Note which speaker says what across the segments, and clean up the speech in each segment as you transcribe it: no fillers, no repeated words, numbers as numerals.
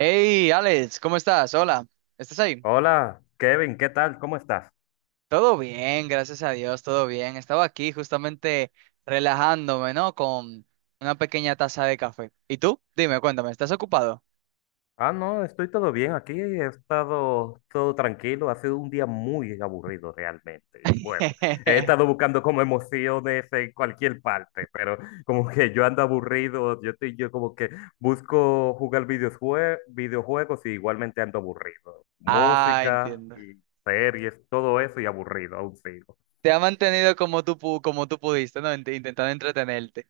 Speaker 1: Hey, Alex, ¿cómo estás? Hola, ¿estás ahí?
Speaker 2: Hola, Kevin, ¿qué tal? ¿Cómo estás?
Speaker 1: Todo bien, gracias a Dios, todo bien. Estaba aquí justamente relajándome, ¿no? Con una pequeña taza de café. ¿Y tú? Dime, cuéntame, ¿estás ocupado?
Speaker 2: Ah, no, estoy todo bien aquí, he estado todo tranquilo, ha sido un día muy aburrido realmente. Y bueno, he estado buscando como emociones en cualquier parte, pero como que yo ando aburrido, yo estoy, yo como que busco jugar videojuegos y igualmente ando aburrido.
Speaker 1: Ah,
Speaker 2: Música
Speaker 1: entiendo.
Speaker 2: y series, todo eso y aburrido, aún sigo.
Speaker 1: Te ha mantenido como tú, como tú pudiste, ¿no? Intentando entretenerte.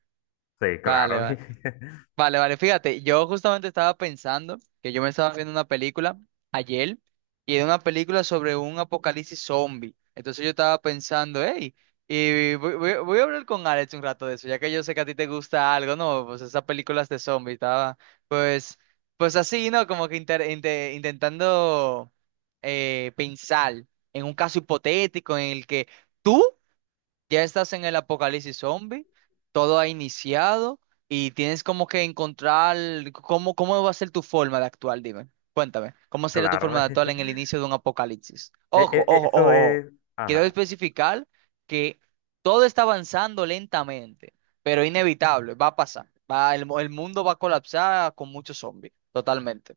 Speaker 2: Sí,
Speaker 1: Vale,
Speaker 2: claro,
Speaker 1: vale. Vale, vale, fíjate, yo justamente estaba pensando que yo me estaba viendo una película ayer y era una película sobre un apocalipsis zombie. Entonces yo estaba pensando, hey, y voy a hablar con Alex un rato de eso, ya que yo sé que a ti te gusta algo, ¿no? Pues esas películas de zombie, estaba, pues, pues así, ¿no? Como que intentando pensar en un caso hipotético en el que tú ya estás en el apocalipsis zombie, todo ha iniciado y tienes como que encontrar cómo, cómo va a ser tu forma de actuar, dime. Cuéntame, ¿cómo sería tu forma
Speaker 2: claro.
Speaker 1: de actuar en el inicio de un apocalipsis? Ojo, ojo,
Speaker 2: Eso
Speaker 1: ojo, ojo.
Speaker 2: es,
Speaker 1: Quiero
Speaker 2: ajá.
Speaker 1: especificar que todo está avanzando lentamente, pero inevitable, va a pasar. Va, el mundo va a colapsar con muchos zombies, totalmente.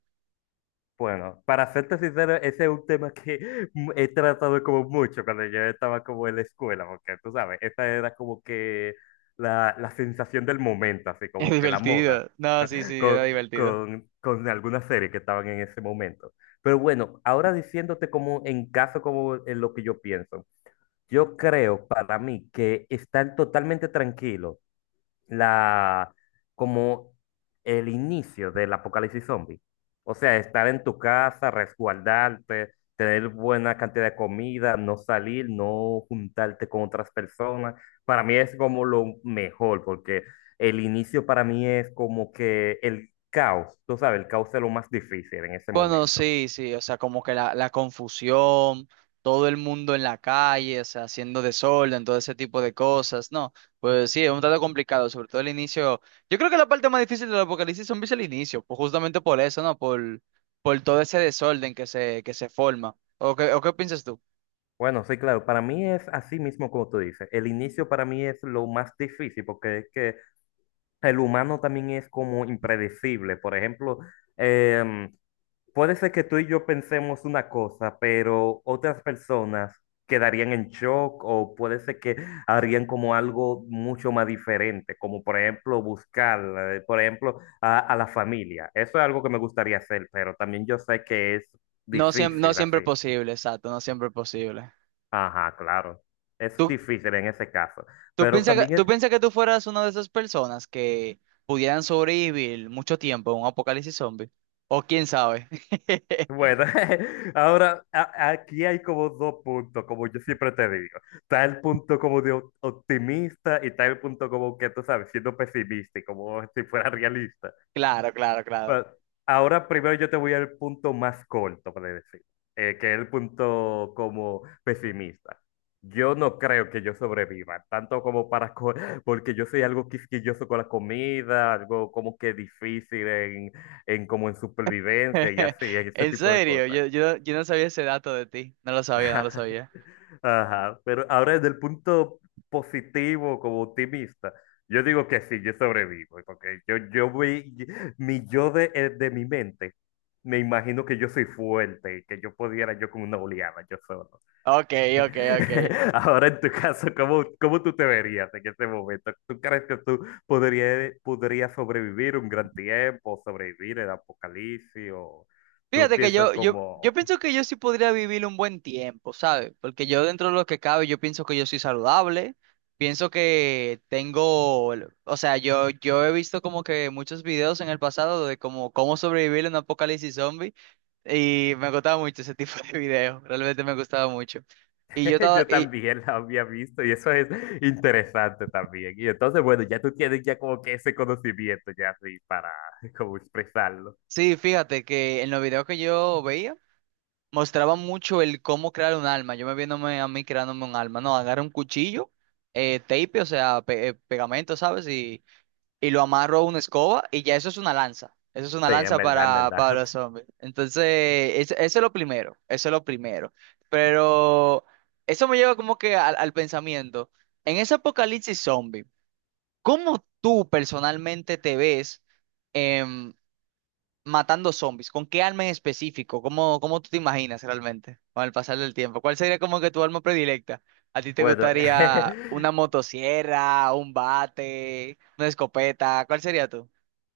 Speaker 2: Bueno, para serte sincero, ese es un tema que he tratado como mucho cuando yo estaba como en la escuela, porque tú sabes, esa era como que la sensación del momento, así
Speaker 1: Es
Speaker 2: como que la moda,
Speaker 1: divertido. No, sí, sí, era
Speaker 2: con,
Speaker 1: divertido.
Speaker 2: con, con algunas series que estaban en ese momento. Pero bueno, ahora diciéndote como en caso, como en lo que yo pienso, yo creo para mí que están totalmente tranquilos la, como el inicio del apocalipsis zombie. O sea, estar en tu casa, resguardarte, tener buena cantidad de comida, no salir, no juntarte con otras personas. Para mí es como lo mejor, porque el inicio para mí es como que el caos, tú sabes, el caos es lo más difícil en ese
Speaker 1: Bueno,
Speaker 2: momento.
Speaker 1: sí, sí, o sea, como que la confusión, todo el mundo en la calle, o sea, haciendo desorden, todo ese tipo de cosas, no, pues sí, es un tanto complicado, sobre todo el inicio. Yo creo que la parte más difícil del apocalipsis zombie es el inicio, pues justamente por eso, ¿no? Por todo ese desorden que se forma. O qué piensas tú?
Speaker 2: Bueno, sí, claro, para mí es así mismo como tú dices. El inicio para mí es lo más difícil porque es que el humano también es como impredecible. Por ejemplo, em, puede ser que tú y yo pensemos una cosa, pero otras personas quedarían en shock o puede ser que harían como algo mucho más diferente, como por ejemplo buscar, por ejemplo, a la familia. Eso es algo que me gustaría hacer, pero también yo sé que es
Speaker 1: No, no
Speaker 2: difícil
Speaker 1: siempre
Speaker 2: así.
Speaker 1: es posible, exacto, no siempre es posible.
Speaker 2: Ajá, claro. Es
Speaker 1: tú
Speaker 2: difícil en ese caso.
Speaker 1: ¿Tú
Speaker 2: Pero
Speaker 1: piensas que,
Speaker 2: también
Speaker 1: tú
Speaker 2: es,
Speaker 1: piensas que tú fueras una de esas personas que pudieran sobrevivir mucho tiempo a un apocalipsis zombie? ¿O quién sabe?
Speaker 2: bueno, ahora aquí hay como dos puntos, como yo siempre te digo. Está el punto como de optimista y está el punto como que tú sabes, siendo pesimista y como si fuera realista.
Speaker 1: Claro, claro, claro.
Speaker 2: Bueno, ahora primero yo te voy al punto más corto, por decir, que es el punto como pesimista. Yo no creo que yo sobreviva, tanto como para, porque yo soy algo quisquilloso con la comida, algo como que difícil en como en supervivencia y así, en ese
Speaker 1: En
Speaker 2: tipo de
Speaker 1: serio,
Speaker 2: cosas.
Speaker 1: yo no sabía ese dato de ti. No lo sabía, no lo sabía.
Speaker 2: Ajá, ajá, pero ahora desde el punto positivo, como optimista, yo digo que sí, yo sobrevivo, porque yo vi, mi yo de mi mente, me imagino que yo soy fuerte y que yo pudiera yo con una oleada, yo solo.
Speaker 1: Ok, ok, ok.
Speaker 2: Ahora en tu caso, ¿cómo, cómo tú te verías en este momento? ¿Tú crees que tú podrías, podrías sobrevivir un gran tiempo, sobrevivir el apocalipsis o tú
Speaker 1: Fíjate que
Speaker 2: piensas
Speaker 1: yo
Speaker 2: como...
Speaker 1: pienso que yo sí podría vivir un buen tiempo, ¿sabes? Porque yo dentro de lo que cabe, yo pienso que yo soy saludable, pienso que tengo, o sea, yo he visto como que muchos videos en el pasado de como cómo sobrevivir en un apocalipsis zombie y me gustaba mucho ese tipo de videos, realmente me gustaba mucho. Y yo estaba,
Speaker 2: Yo
Speaker 1: y,
Speaker 2: también la había visto y eso es interesante también. Y entonces, bueno, ya tú tienes ya como que ese conocimiento ya así para como expresarlo.
Speaker 1: sí, fíjate que en los videos que yo veía, mostraba mucho el cómo crear un alma. Yo me viéndome a mí creándome un alma. No, agarro un cuchillo, tape, o sea, pegamento, ¿sabes? Y lo amarro a una escoba y ya eso es una lanza. Eso es una
Speaker 2: Sí, en
Speaker 1: lanza
Speaker 2: verdad, en verdad.
Speaker 1: para los zombies. Entonces, eso es lo primero. Eso es lo primero. Pero eso me lleva como que al, al pensamiento. En ese apocalipsis zombie, ¿cómo tú personalmente te ves? em, matando zombies, ¿con qué arma en específico? ¿Cómo, cómo tú te imaginas realmente con el pasar del tiempo? ¿Cuál sería como que tu arma predilecta? ¿A ti te
Speaker 2: Bueno,
Speaker 1: gustaría una motosierra, un bate, una escopeta? ¿Cuál sería tú?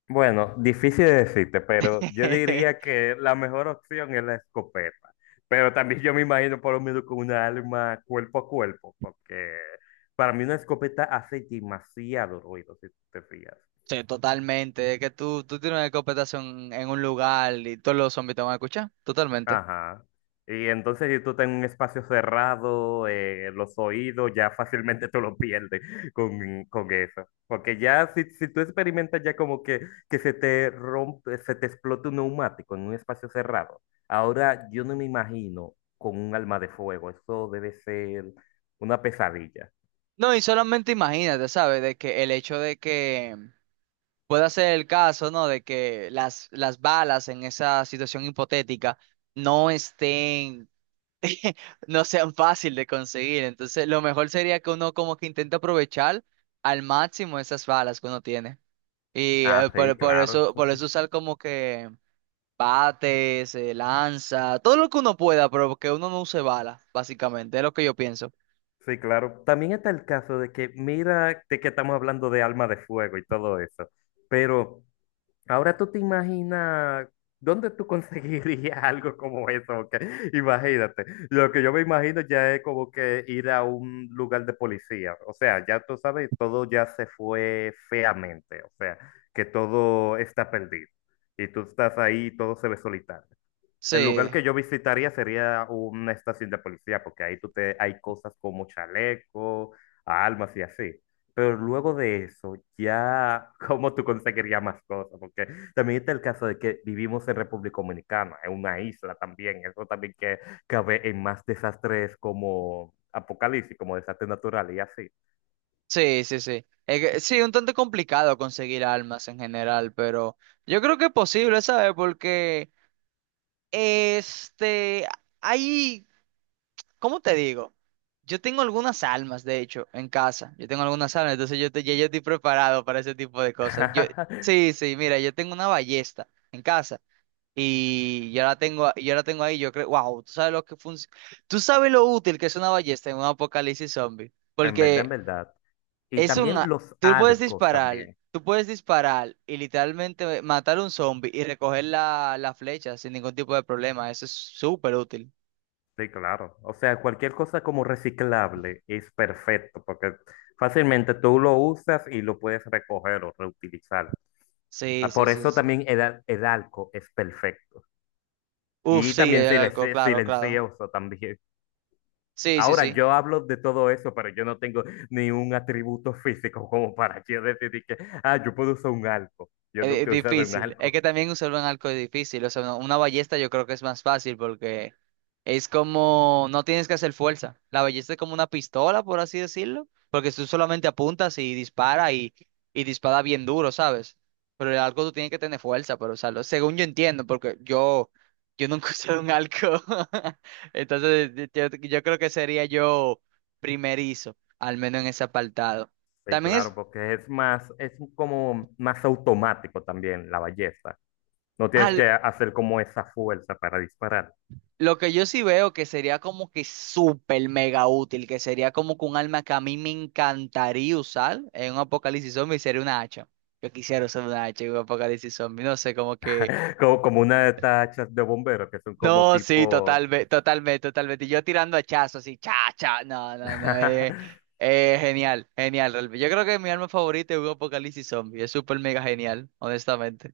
Speaker 2: bueno, difícil de decirte, pero yo diría que la mejor opción es la escopeta. Pero también yo me imagino por lo menos con una arma cuerpo a cuerpo, porque para mí una escopeta hace demasiado ruido, si tú te fijas.
Speaker 1: Sí, totalmente. Es que tú tienes una escopeta en un lugar y todos los zombies te van a escuchar. Totalmente.
Speaker 2: Ajá. Y entonces, si tú estás en un espacio cerrado, los oídos, ya fácilmente tú lo pierdes con eso. Porque ya, si, si tú experimentas ya como que se te rompe, se te explota un neumático en un espacio cerrado. Ahora, yo no me imagino con un alma de fuego. Eso debe ser una pesadilla.
Speaker 1: No, y solamente imagínate, ¿sabes? De que el hecho de que pueda ser el caso, ¿no? De que las balas en esa situación hipotética no estén no sean fácil de conseguir. Entonces, lo mejor sería que uno como que intente aprovechar al máximo esas balas que uno tiene. Y
Speaker 2: Ah, sí, claro.
Speaker 1: por eso usar como que bates, lanza, todo lo que uno pueda, pero que uno no use balas, básicamente, es lo que yo pienso.
Speaker 2: Sí, claro. También está el caso de que, mira, de que estamos hablando de alma de fuego y todo eso. Pero, ahora tú te imaginas dónde tú conseguirías algo como eso, que- imagínate. Lo que yo me imagino ya es como que ir a un lugar de policía. O sea, ya tú sabes, todo ya se fue feamente. O sea, que todo está perdido. Y tú estás ahí y todo se ve solitario. El
Speaker 1: Sí,
Speaker 2: lugar que yo visitaría sería una estación de policía, porque ahí tú te, hay cosas como chaleco, armas y así. Pero luego de eso, ya, ¿cómo tú conseguirías más cosas? Porque también está el caso de que vivimos en República Dominicana, en una isla también. Eso también que cabe en más desastres como apocalipsis, como desastres naturales y así.
Speaker 1: sí, sí, sí. Sí, un tanto complicado conseguir armas en general, pero yo creo que es posible, ¿sabes? Porque este, hay ¿Cómo te digo? Yo tengo algunas almas, de hecho, en casa. Yo tengo algunas almas, entonces yo, ya yo estoy preparado para ese tipo de cosas. Yo, sí, sí, mira, yo tengo una ballesta en casa y yo la tengo, yo la tengo ahí. Yo creo, wow, tú sabes lo útil que es una ballesta en un apocalipsis zombie,
Speaker 2: En verdad,
Speaker 1: porque
Speaker 2: en verdad. Y
Speaker 1: es
Speaker 2: también
Speaker 1: una,
Speaker 2: los arcos también.
Speaker 1: tú puedes disparar y literalmente matar a un zombie y recoger la, la flecha sin ningún tipo de problema. Eso es súper útil.
Speaker 2: Sí, claro. O sea, cualquier cosa como reciclable es perfecto porque fácilmente tú lo usas y lo puedes recoger o reutilizar.
Speaker 1: Sí,
Speaker 2: Ah,
Speaker 1: sí,
Speaker 2: por
Speaker 1: sí,
Speaker 2: eso
Speaker 1: sí.
Speaker 2: también el, el alco es perfecto.
Speaker 1: Uf,
Speaker 2: Y
Speaker 1: sí,
Speaker 2: también
Speaker 1: el arco, claro, claro.
Speaker 2: silencioso también.
Speaker 1: Sí, sí,
Speaker 2: Ahora,
Speaker 1: sí.
Speaker 2: yo hablo de todo eso, pero yo no tengo ni un atributo físico como para yo decidir que, ah, yo puedo usar un alco. Yo
Speaker 1: Es
Speaker 2: nunca he usado un
Speaker 1: difícil. Es
Speaker 2: alco.
Speaker 1: que también usar un arco es difícil. O sea, una ballesta yo creo que es más fácil porque es como, no tienes que hacer fuerza. La ballesta es como una pistola, por así decirlo, porque tú solamente apuntas y dispara bien duro, ¿sabes? Pero el arco tú tienes que tener fuerza para usarlo. Según yo entiendo, porque yo nunca he usado un arco. Entonces, yo creo que sería yo primerizo, al menos en ese apartado.
Speaker 2: Sí,
Speaker 1: También es
Speaker 2: claro, porque es más, es como más automático también la belleza. No
Speaker 1: Ah,
Speaker 2: tienes
Speaker 1: l-
Speaker 2: que hacer como esa fuerza para disparar.
Speaker 1: lo que yo sí veo que sería como que súper mega útil, que sería como que un arma que a mí me encantaría usar en un apocalipsis zombie sería una hacha. Yo quisiera usar una hacha en un apocalipsis zombie, no sé, como que...
Speaker 2: Como, como una de estas hachas de bomberos que son como
Speaker 1: No, sí,
Speaker 2: tipo...
Speaker 1: totalmente, totalmente, totalmente. Y yo tirando hachazos así, cha, cha, no, no, no, genial, genial. Realmente. Yo creo que mi arma favorita es un apocalipsis zombie, es súper mega genial, honestamente.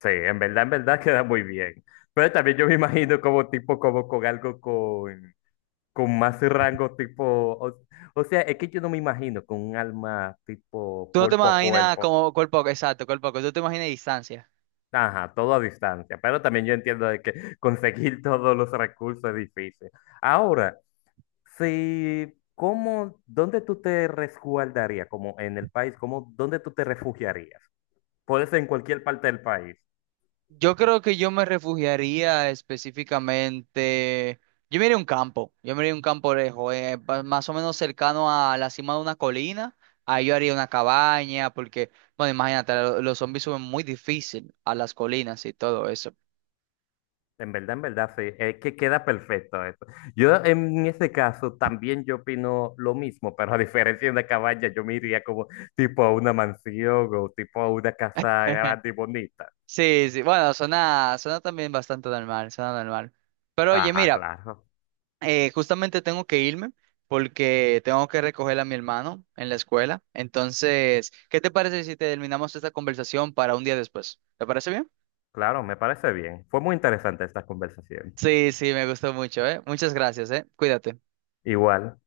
Speaker 2: Sí, en verdad queda muy bien. Pero también yo me imagino como tipo, como con algo con más rango tipo... O, o sea, es que yo no me imagino con un alma tipo
Speaker 1: Tú no te
Speaker 2: cuerpo a
Speaker 1: imaginas
Speaker 2: cuerpo.
Speaker 1: como cuerpo, exacto, cuerpo, tú te imaginas distancia.
Speaker 2: Ajá, todo a distancia. Pero también yo entiendo de que conseguir todos los recursos es difícil. Ahora... sí, ¿cómo, dónde tú te resguardarías? Como en el país, ¿cómo, dónde tú te refugiarías? Puede ser en cualquier parte del país.
Speaker 1: Yo creo que yo me refugiaría específicamente. Yo me iría a un campo, yo me iría a un campo lejos, más o menos cercano a la cima de una colina. Ahí yo haría una cabaña, porque, bueno, imagínate, los zombies suben muy difícil a las colinas y todo eso.
Speaker 2: En verdad, sí. Es que queda perfecto eso. Yo en ese caso también yo opino lo mismo, pero a diferencia de una cabaña, yo me iría como tipo a una mansión o tipo a una casa grande y bonita.
Speaker 1: Sí, sí, bueno, suena, suena también bastante normal, suena normal. Pero oye,
Speaker 2: Ajá,
Speaker 1: mira.
Speaker 2: claro.
Speaker 1: Justamente tengo que irme porque tengo que recoger a mi hermano en la escuela. Entonces, ¿qué te parece si terminamos esta conversación para un día después? ¿Te parece bien?
Speaker 2: Claro, me parece bien. Fue muy interesante esta conversación.
Speaker 1: Sí, sí, me gustó mucho, ¿eh? Muchas gracias, ¿eh? Cuídate.
Speaker 2: Igual.